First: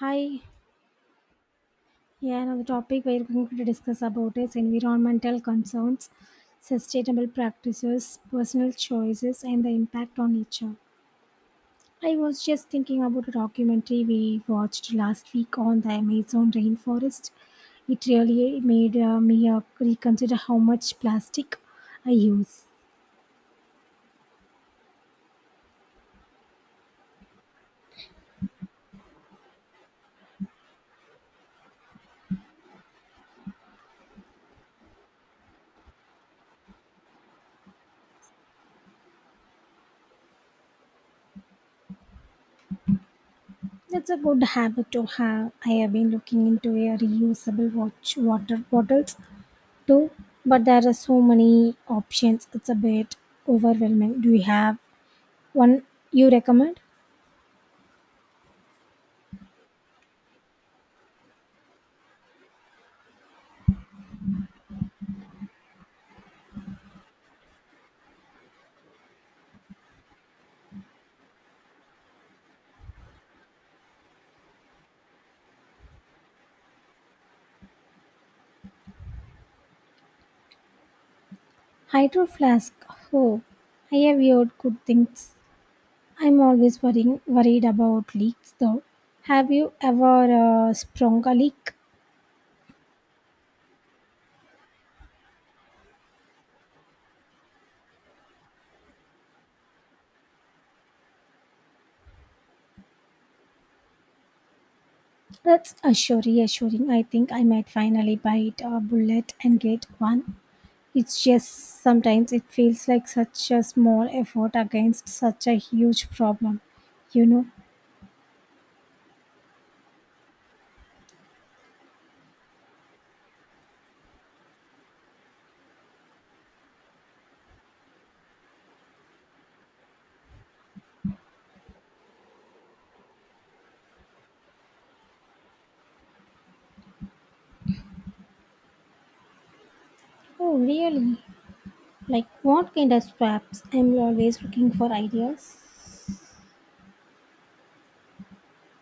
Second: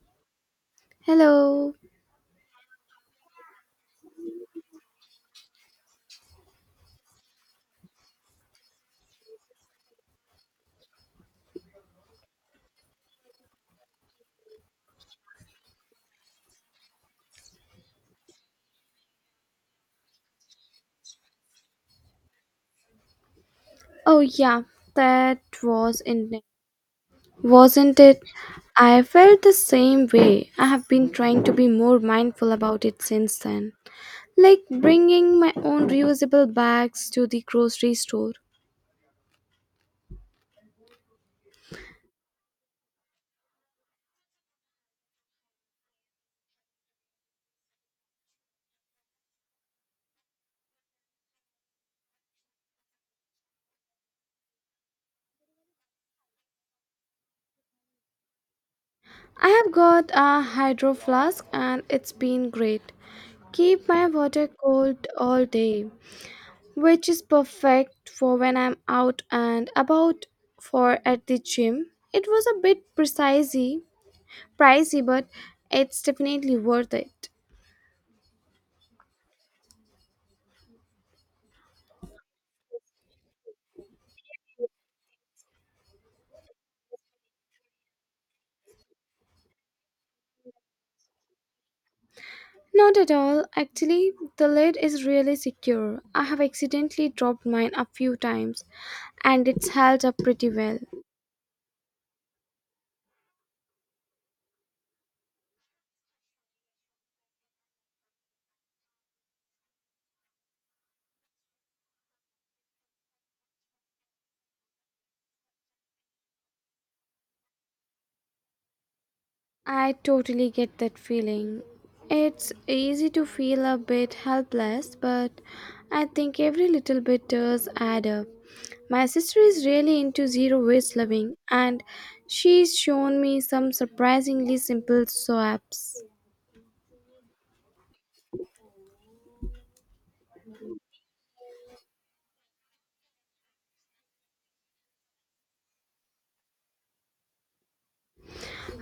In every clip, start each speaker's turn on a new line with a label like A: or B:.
A: Hi,
B: Hello.
A: yeah, now the topic we're going to discuss about is environmental concerns, sustainable practices, personal choices, and the impact on nature. I was just thinking about a documentary we watched last week on the Amazon rainforest. It really made me reconsider how much plastic I use.
B: Oh yeah, that was in wasn't it? I felt the same way. I have been trying to be more mindful about it since then. Like bringing my own reusable bags to the grocery store.
A: That's a good habit to have. I have been looking into a reusable watch water bottles too, but there are so many options. It's a bit overwhelming. Do you have one you recommend?
B: I have got a hydro flask and it's been great. Keep my water cold all day, which is perfect for when I'm out and about for at the gym. It was a bit precise pricey, but it's definitely worth it.
A: Hydro flask. Oh, I have heard good things. I'm always worrying worried about leaks though. Have you ever sprung a leak?
B: Not at all. Actually, the lid is really secure. I have accidentally dropped mine a few times and it's held up pretty well.
A: That's assure reassuring. I think I might finally bite a bullet and get one. It's just sometimes it feels like such a small effort against such a huge problem, you know
B: I totally get that feeling. It's easy to feel a bit helpless, but I think every little bit does add up. My sister is really into zero waste living and she's shown me some surprisingly simple swaps.
A: oh really. Like what kind of traps? I'm always looking for ideas.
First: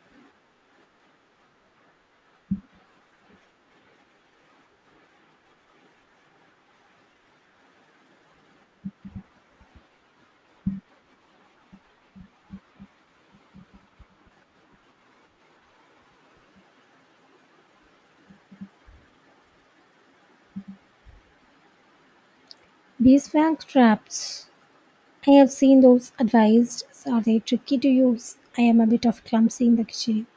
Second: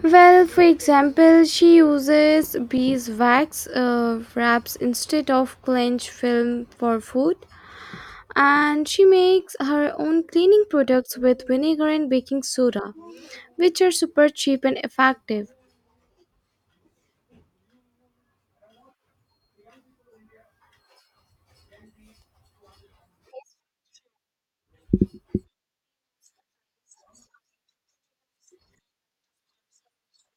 B: Well, for example, she uses beeswax wraps instead of cling film for food, and she makes her own cleaning products with vinegar and baking soda, which are super cheap and effective.
A: Beeswax traps. I have seen those advised. Are they tricky to use? I am a bit of clumsy in the kitchen.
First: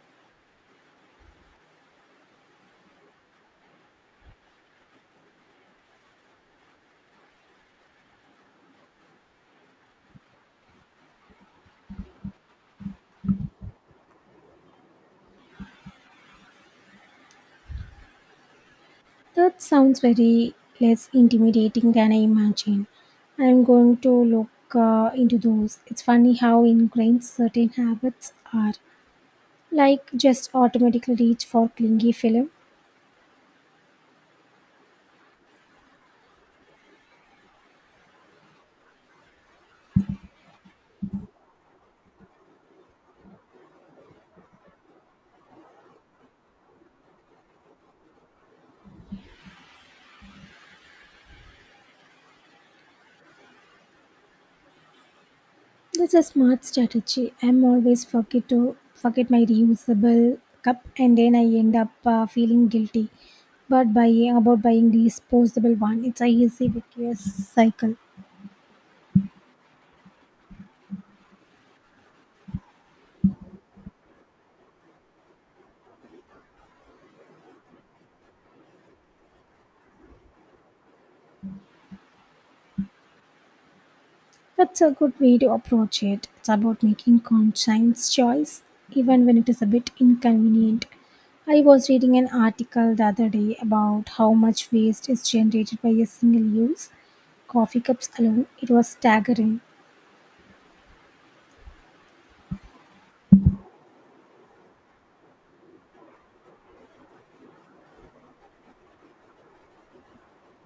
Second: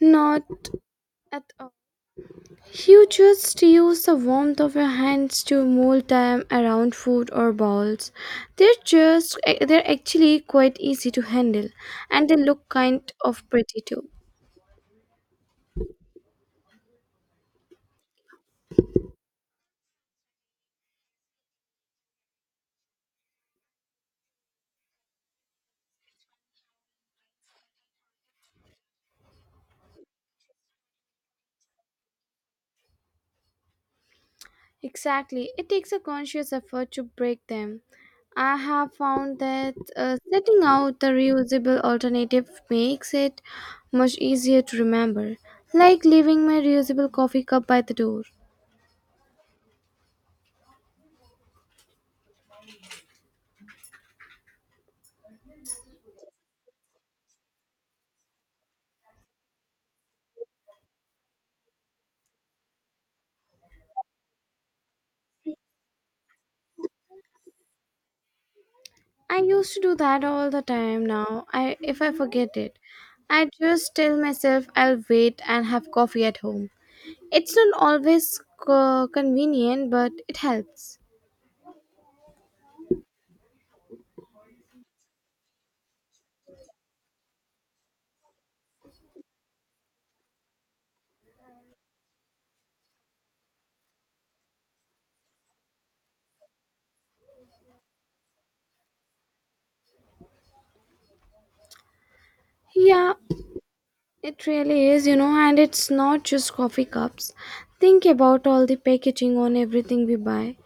B: Not at all. You just use the warmth of your hands to mold them around food or bowls. They're just they're actually quite easy to handle, and they look kind of pretty too.
A: That sounds very less intimidating than I imagine. I'm going to look into those. It's funny how ingrained certain habits are. Like just automatically reach for clingy film.
B: Exactly. It takes a conscious effort to break them. I have found that setting out the reusable alternative makes it much easier to remember, like leaving my reusable coffee cup by the door.
A: That's a smart strategy. I'm always forget to forget my reusable cup, and then I end up feeling guilty. But buying disposable one, it's a easy victorious cycle.
B: I used to do that all the time now. I If I forget it, I just tell myself I'll wait and have coffee at home. It's not always convenient, but it helps.
A: That's a good way to approach it. It's about making conscious choice, even when it is a bit inconvenient. I was reading an article the other day about how much waste is generated by a single use coffee cups alone. It was staggering.
B: Yeah, it really is, you know, and it's not just coffee cups. Think about all the packaging on everything we buy.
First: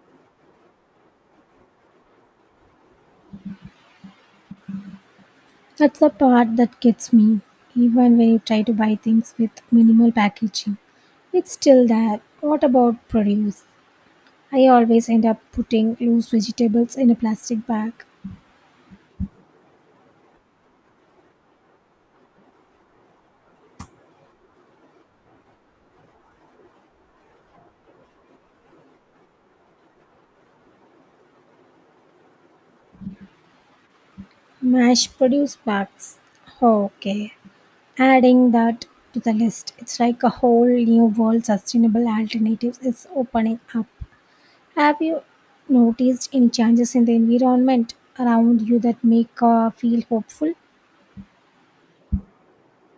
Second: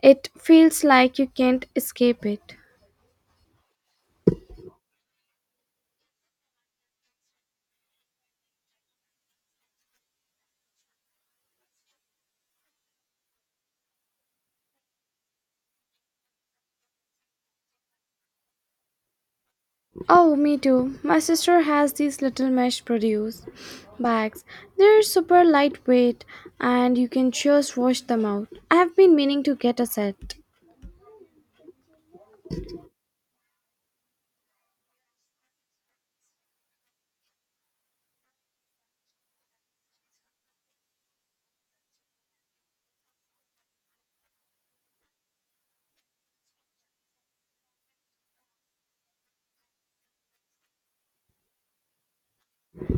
B: It feels like you can't escape it.
A: That's the part that gets me. Even when you try to buy things with minimal packaging, it's still there. What about produce? I always end up putting loose vegetables in a plastic bag.
B: Oh, me too. My sister has these little mesh produce bags. They're super lightweight and you can just wash them out. I have been meaning to get a set.
A: Mashed produce bags. Okay. Adding that to the list, it's like a whole new world sustainable alternatives is opening up. Have you noticed any changes in the environment around you that make feel hopeful?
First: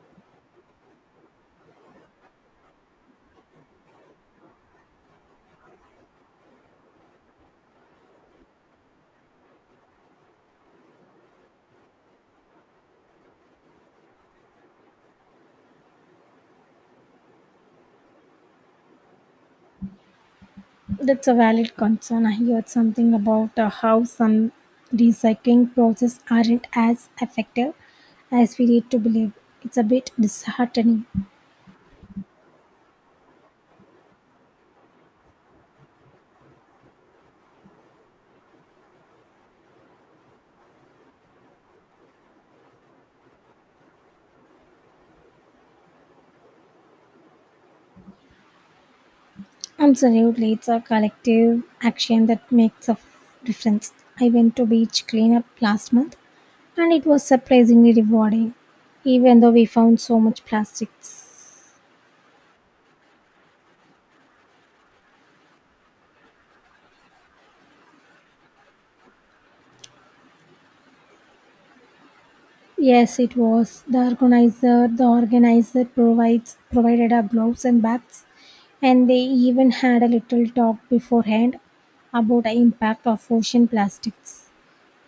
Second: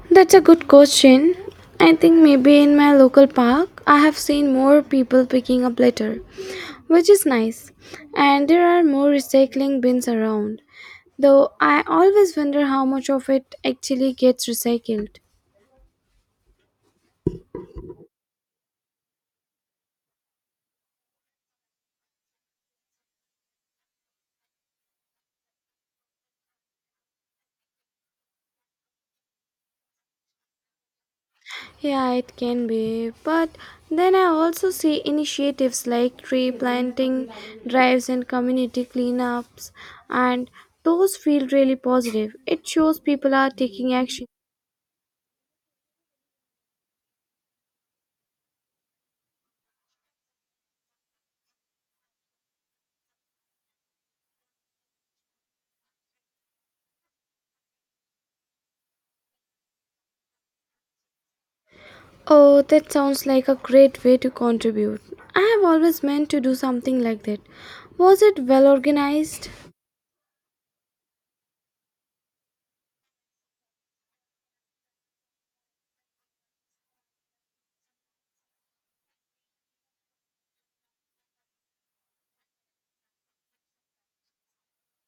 B: That's a good question. I think maybe in my local park, I have seen more people picking up litter, which is nice. And there are more recycling bins around, though I always wonder how much of it actually gets recycled.
A: That's a valid concern. I heard something about how some recycling processes aren't as effective as we need to believe. It's a bit disheartening.
B: Yeah, it can be, but then I also see initiatives like tree planting drives and community cleanups, and those feel really positive. It shows people are taking action.
A: Absolutely, it's a collective action that makes a difference. I went to beach cleanup last month and it was surprisingly rewarding, even though we found so much plastics.
B: Oh, that sounds like a great way to contribute. I have always meant to do something like that. Was it well organized?
A: Yes, it was. The organizer provides provided our gloves and bags, and they even had a little talk beforehand about the impact of ocean plastics.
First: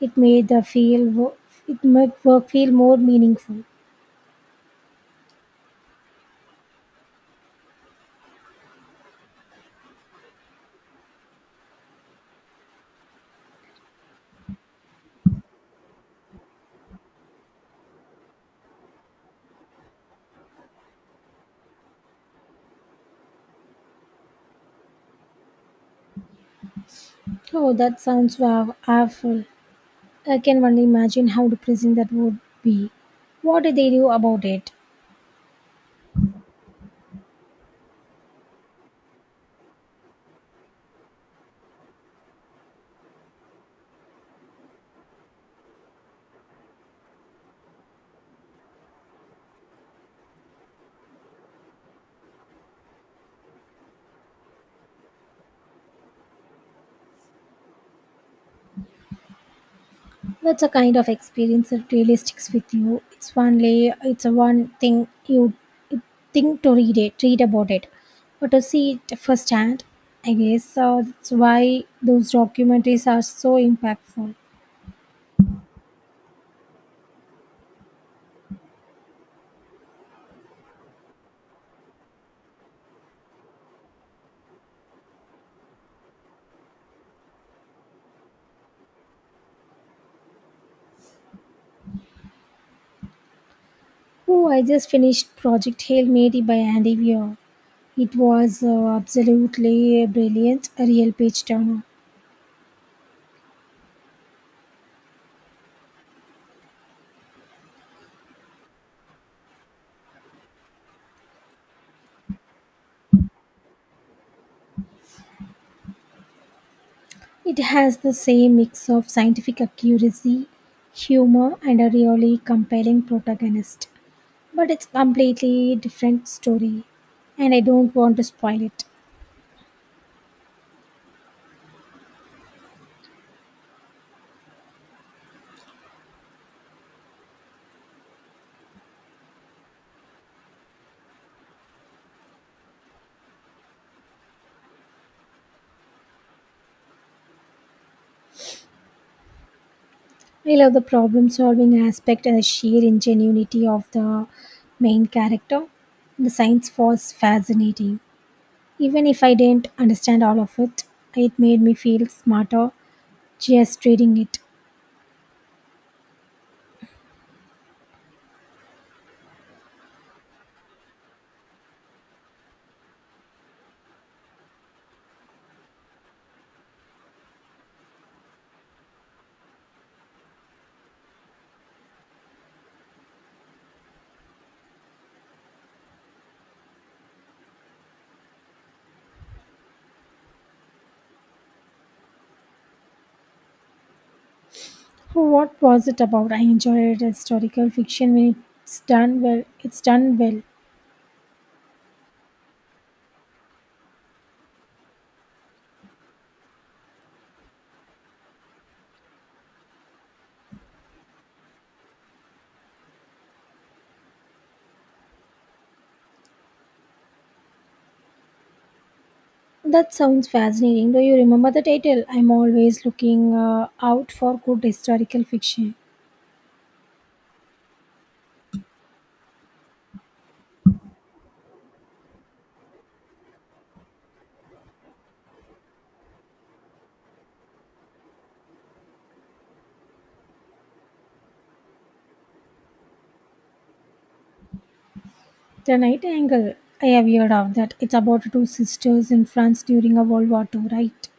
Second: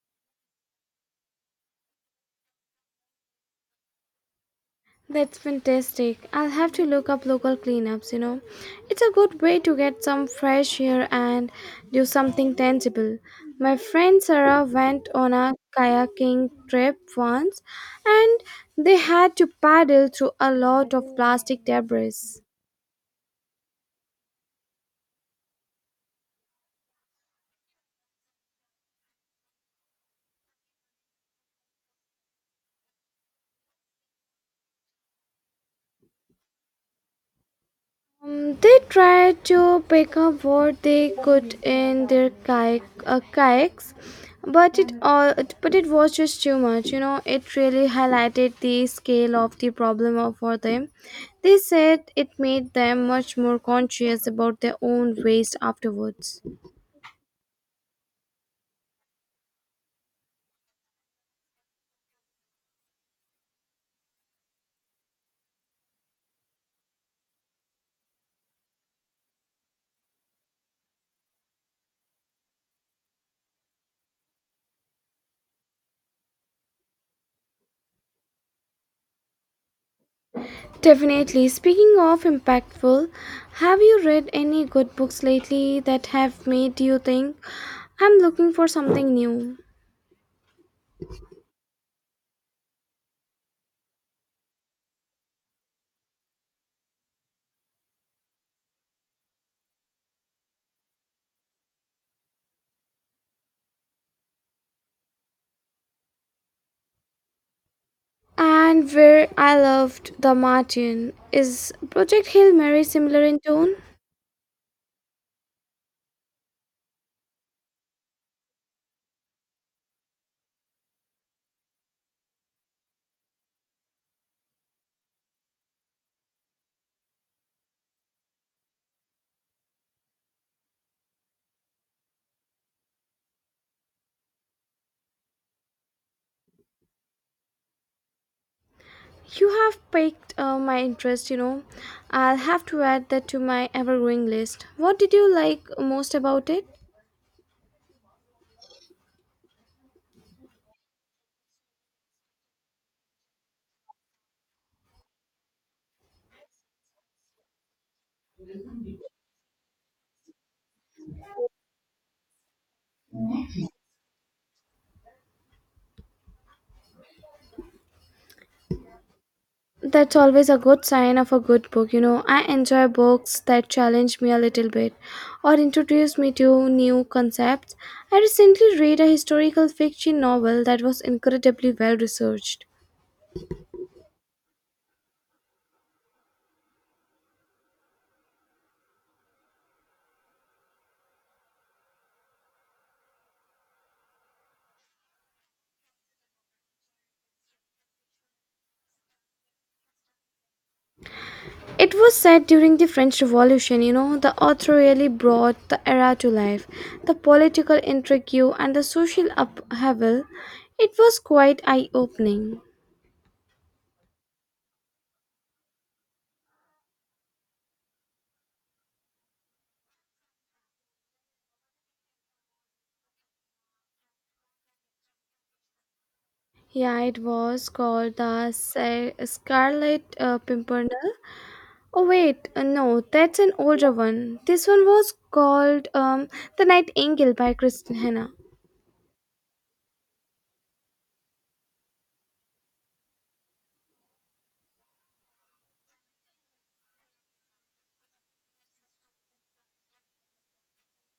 A: It made the feel wo- it made work feel more meaningful.
B: That's fantastic. I'll have to look up local cleanups, you know. It's a good way to get some fresh air and do something tangible. My friend Sarah went on a kayaking trip once and they had to paddle through a lot of plastic debris.
A: Oh, that sounds awful. I can only imagine how depressing that would be. What did they do about it?
B: They tried to pick up what they could in their kayaks, but it all but it was just too much. You know, it really highlighted the scale of the problem for them. They said it made them much more conscious about their own waste afterwards.
A: That's a kind of experience that really sticks with you. It's a one thing you think to read about it, but to see it firsthand, I guess so that's why those documentaries are so impactful.
B: Definitely. Speaking of impactful, have you read any good books lately that have made you think? I'm looking for something new.
A: Oh, I just finished Project Hail Mary by Andy Weir. It was absolutely brilliant, a real page turner.
B: And where I loved the Martin, is Project Hail Mary similar in tone?
A: It has the same mix of scientific accuracy, humor, and a really compelling protagonist, but it's completely different story and I don't want to spoil it.
B: You have piqued my interest, you know. I'll have to add that to my ever growing list. What did you like most about it?
A: I love the problem solving aspect and the sheer ingenuity of the main character. The science was fascinating, even if I didn't understand all of it. It made me feel smarter just reading it.
B: That's always a good sign of a good book, you know. I enjoy books that challenge me a little bit or introduce me to new concepts. I recently read a historical fiction novel that was incredibly well researched.
A: So what was it about? I enjoyed historical fiction when it's done well.
B: It was set during the French Revolution, you know. The author really brought the era to life. The political intrigue and the social upheaval. It was quite eye opening.
A: That sounds fascinating. Do you remember the title? I'm always looking out for good historical fiction.
B: Yeah, it was called the Scarlet Pimpernel. Oh, wait, no, that's an older one. This one was called The Nightingale by Kristen Hanna.
A: The Night Angle. I have heard of that. It's about two sisters in France during a World War II, right?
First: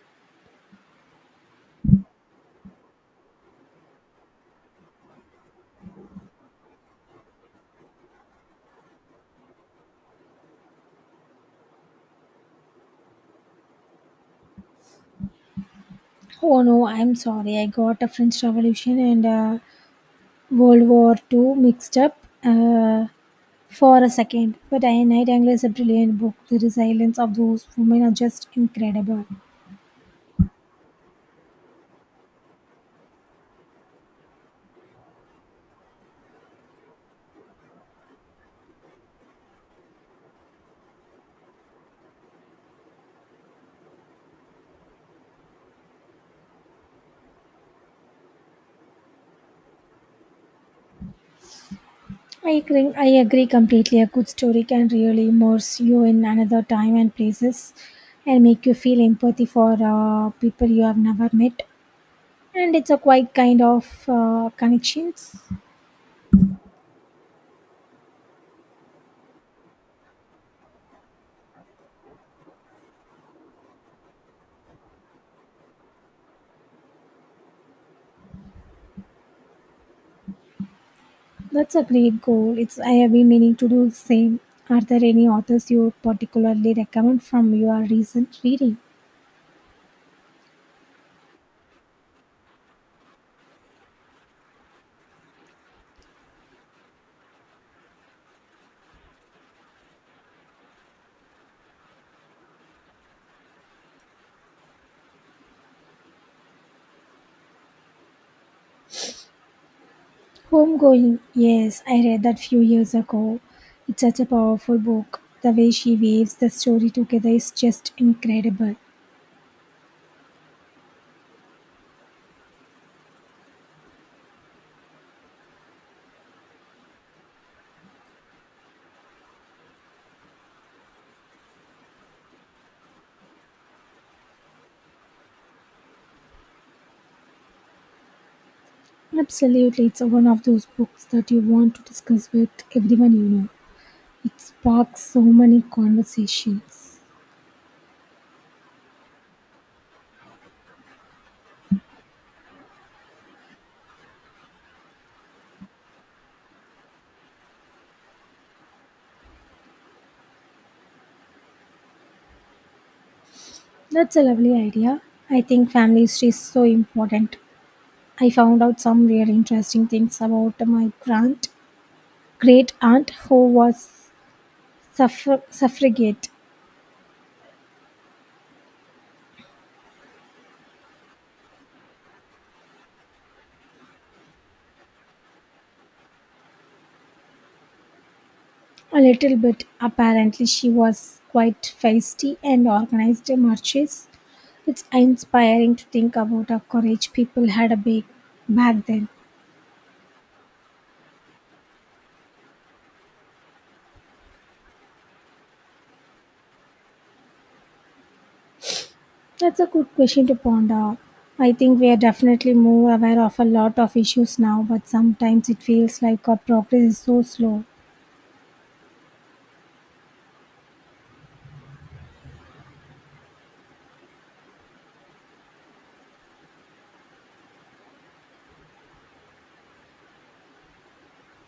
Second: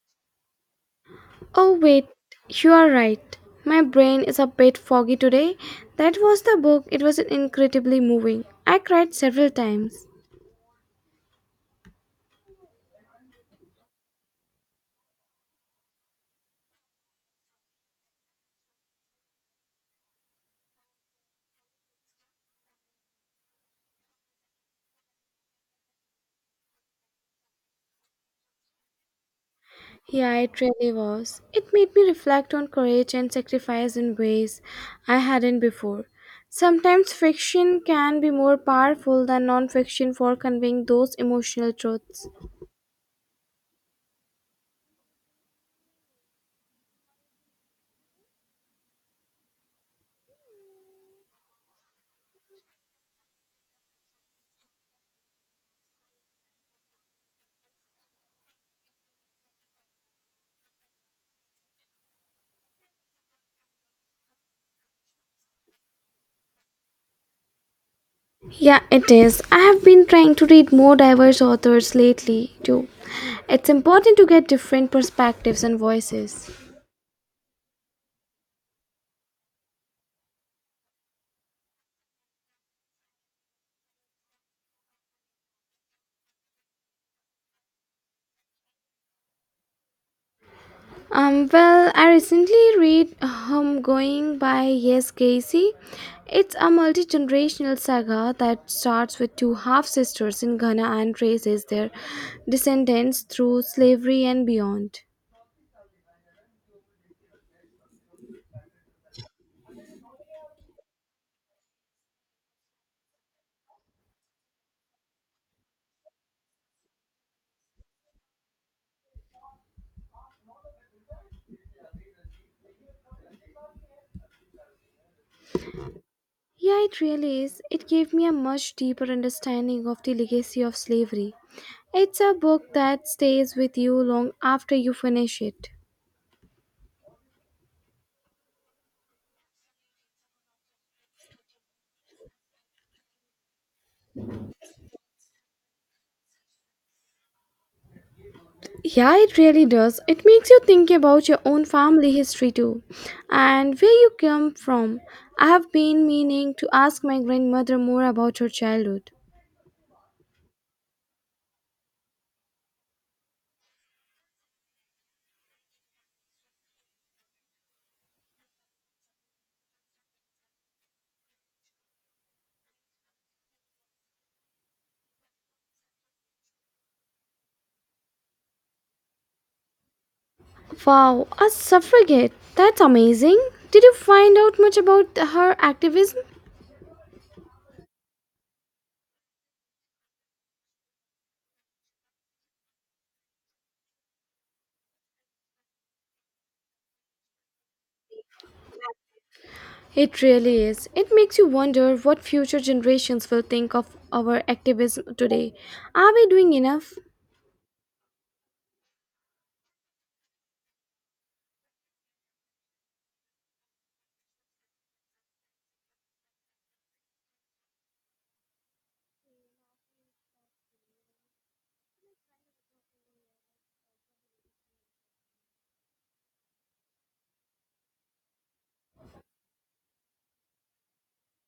B: Oh, wait, you are right. My brain is a bit foggy today. That was the book. It was incredibly moving. I cried several times.
A: Oh no, I'm sorry. I got a French Revolution and World War II mixed up uh, for a second. But I Night Angle is a brilliant book. The resilience of those women are just incredible.
B: Yeah, it really was. It made me reflect on courage and sacrifice in ways I hadn't before. Sometimes fiction can be more powerful than non-fiction for conveying those emotional truths.
A: I agree completely. A good story can really immerse you in another time and places and make you feel empathy for people you have never met. And it's a quite kind of connections.
B: Yeah, it is. I have been trying to read more diverse authors lately, too. It's important to get different perspectives and voices.
A: That's a great goal. It's I have been meaning to do the same. Are there any authors you particularly recommend from your recent reading?
B: Well, I recently read Home Going by Yes Casey. It's a multi generational saga that starts with two half sisters in Ghana and traces their descendants through slavery and beyond.
A: Homegoing, yes, I read that few years ago. It's such a powerful book. The way she weaves the story together is just incredible.
B: Yeah, it really is. It gave me a much deeper understanding of the legacy of slavery. It's a book that stays with you long after you finish it.
A: Absolutely, it's one of those books that you want to discuss with everyone, you know. It sparks so many conversations.
B: Yeah, it really does. It makes you think about your own family history too, and where you come from. I have been meaning to ask my grandmother more about her childhood.
A: That's a lovely idea. I think family history is so important. I found out some really interesting things about my grand great aunt who was suffragette.
B: Wow, a suffragette. That's amazing. Did you find out much about her activism?
A: A little bit. Apparently, she was quite feisty and organized marches. It's inspiring to think about the courage people had a back then.
B: It really is. It makes you wonder what future generations will think of our activism today. Are we doing enough?
A: That's a good question to ponder. I think we are definitely more aware of a lot of issues now, but sometimes it feels like our progress is so slow.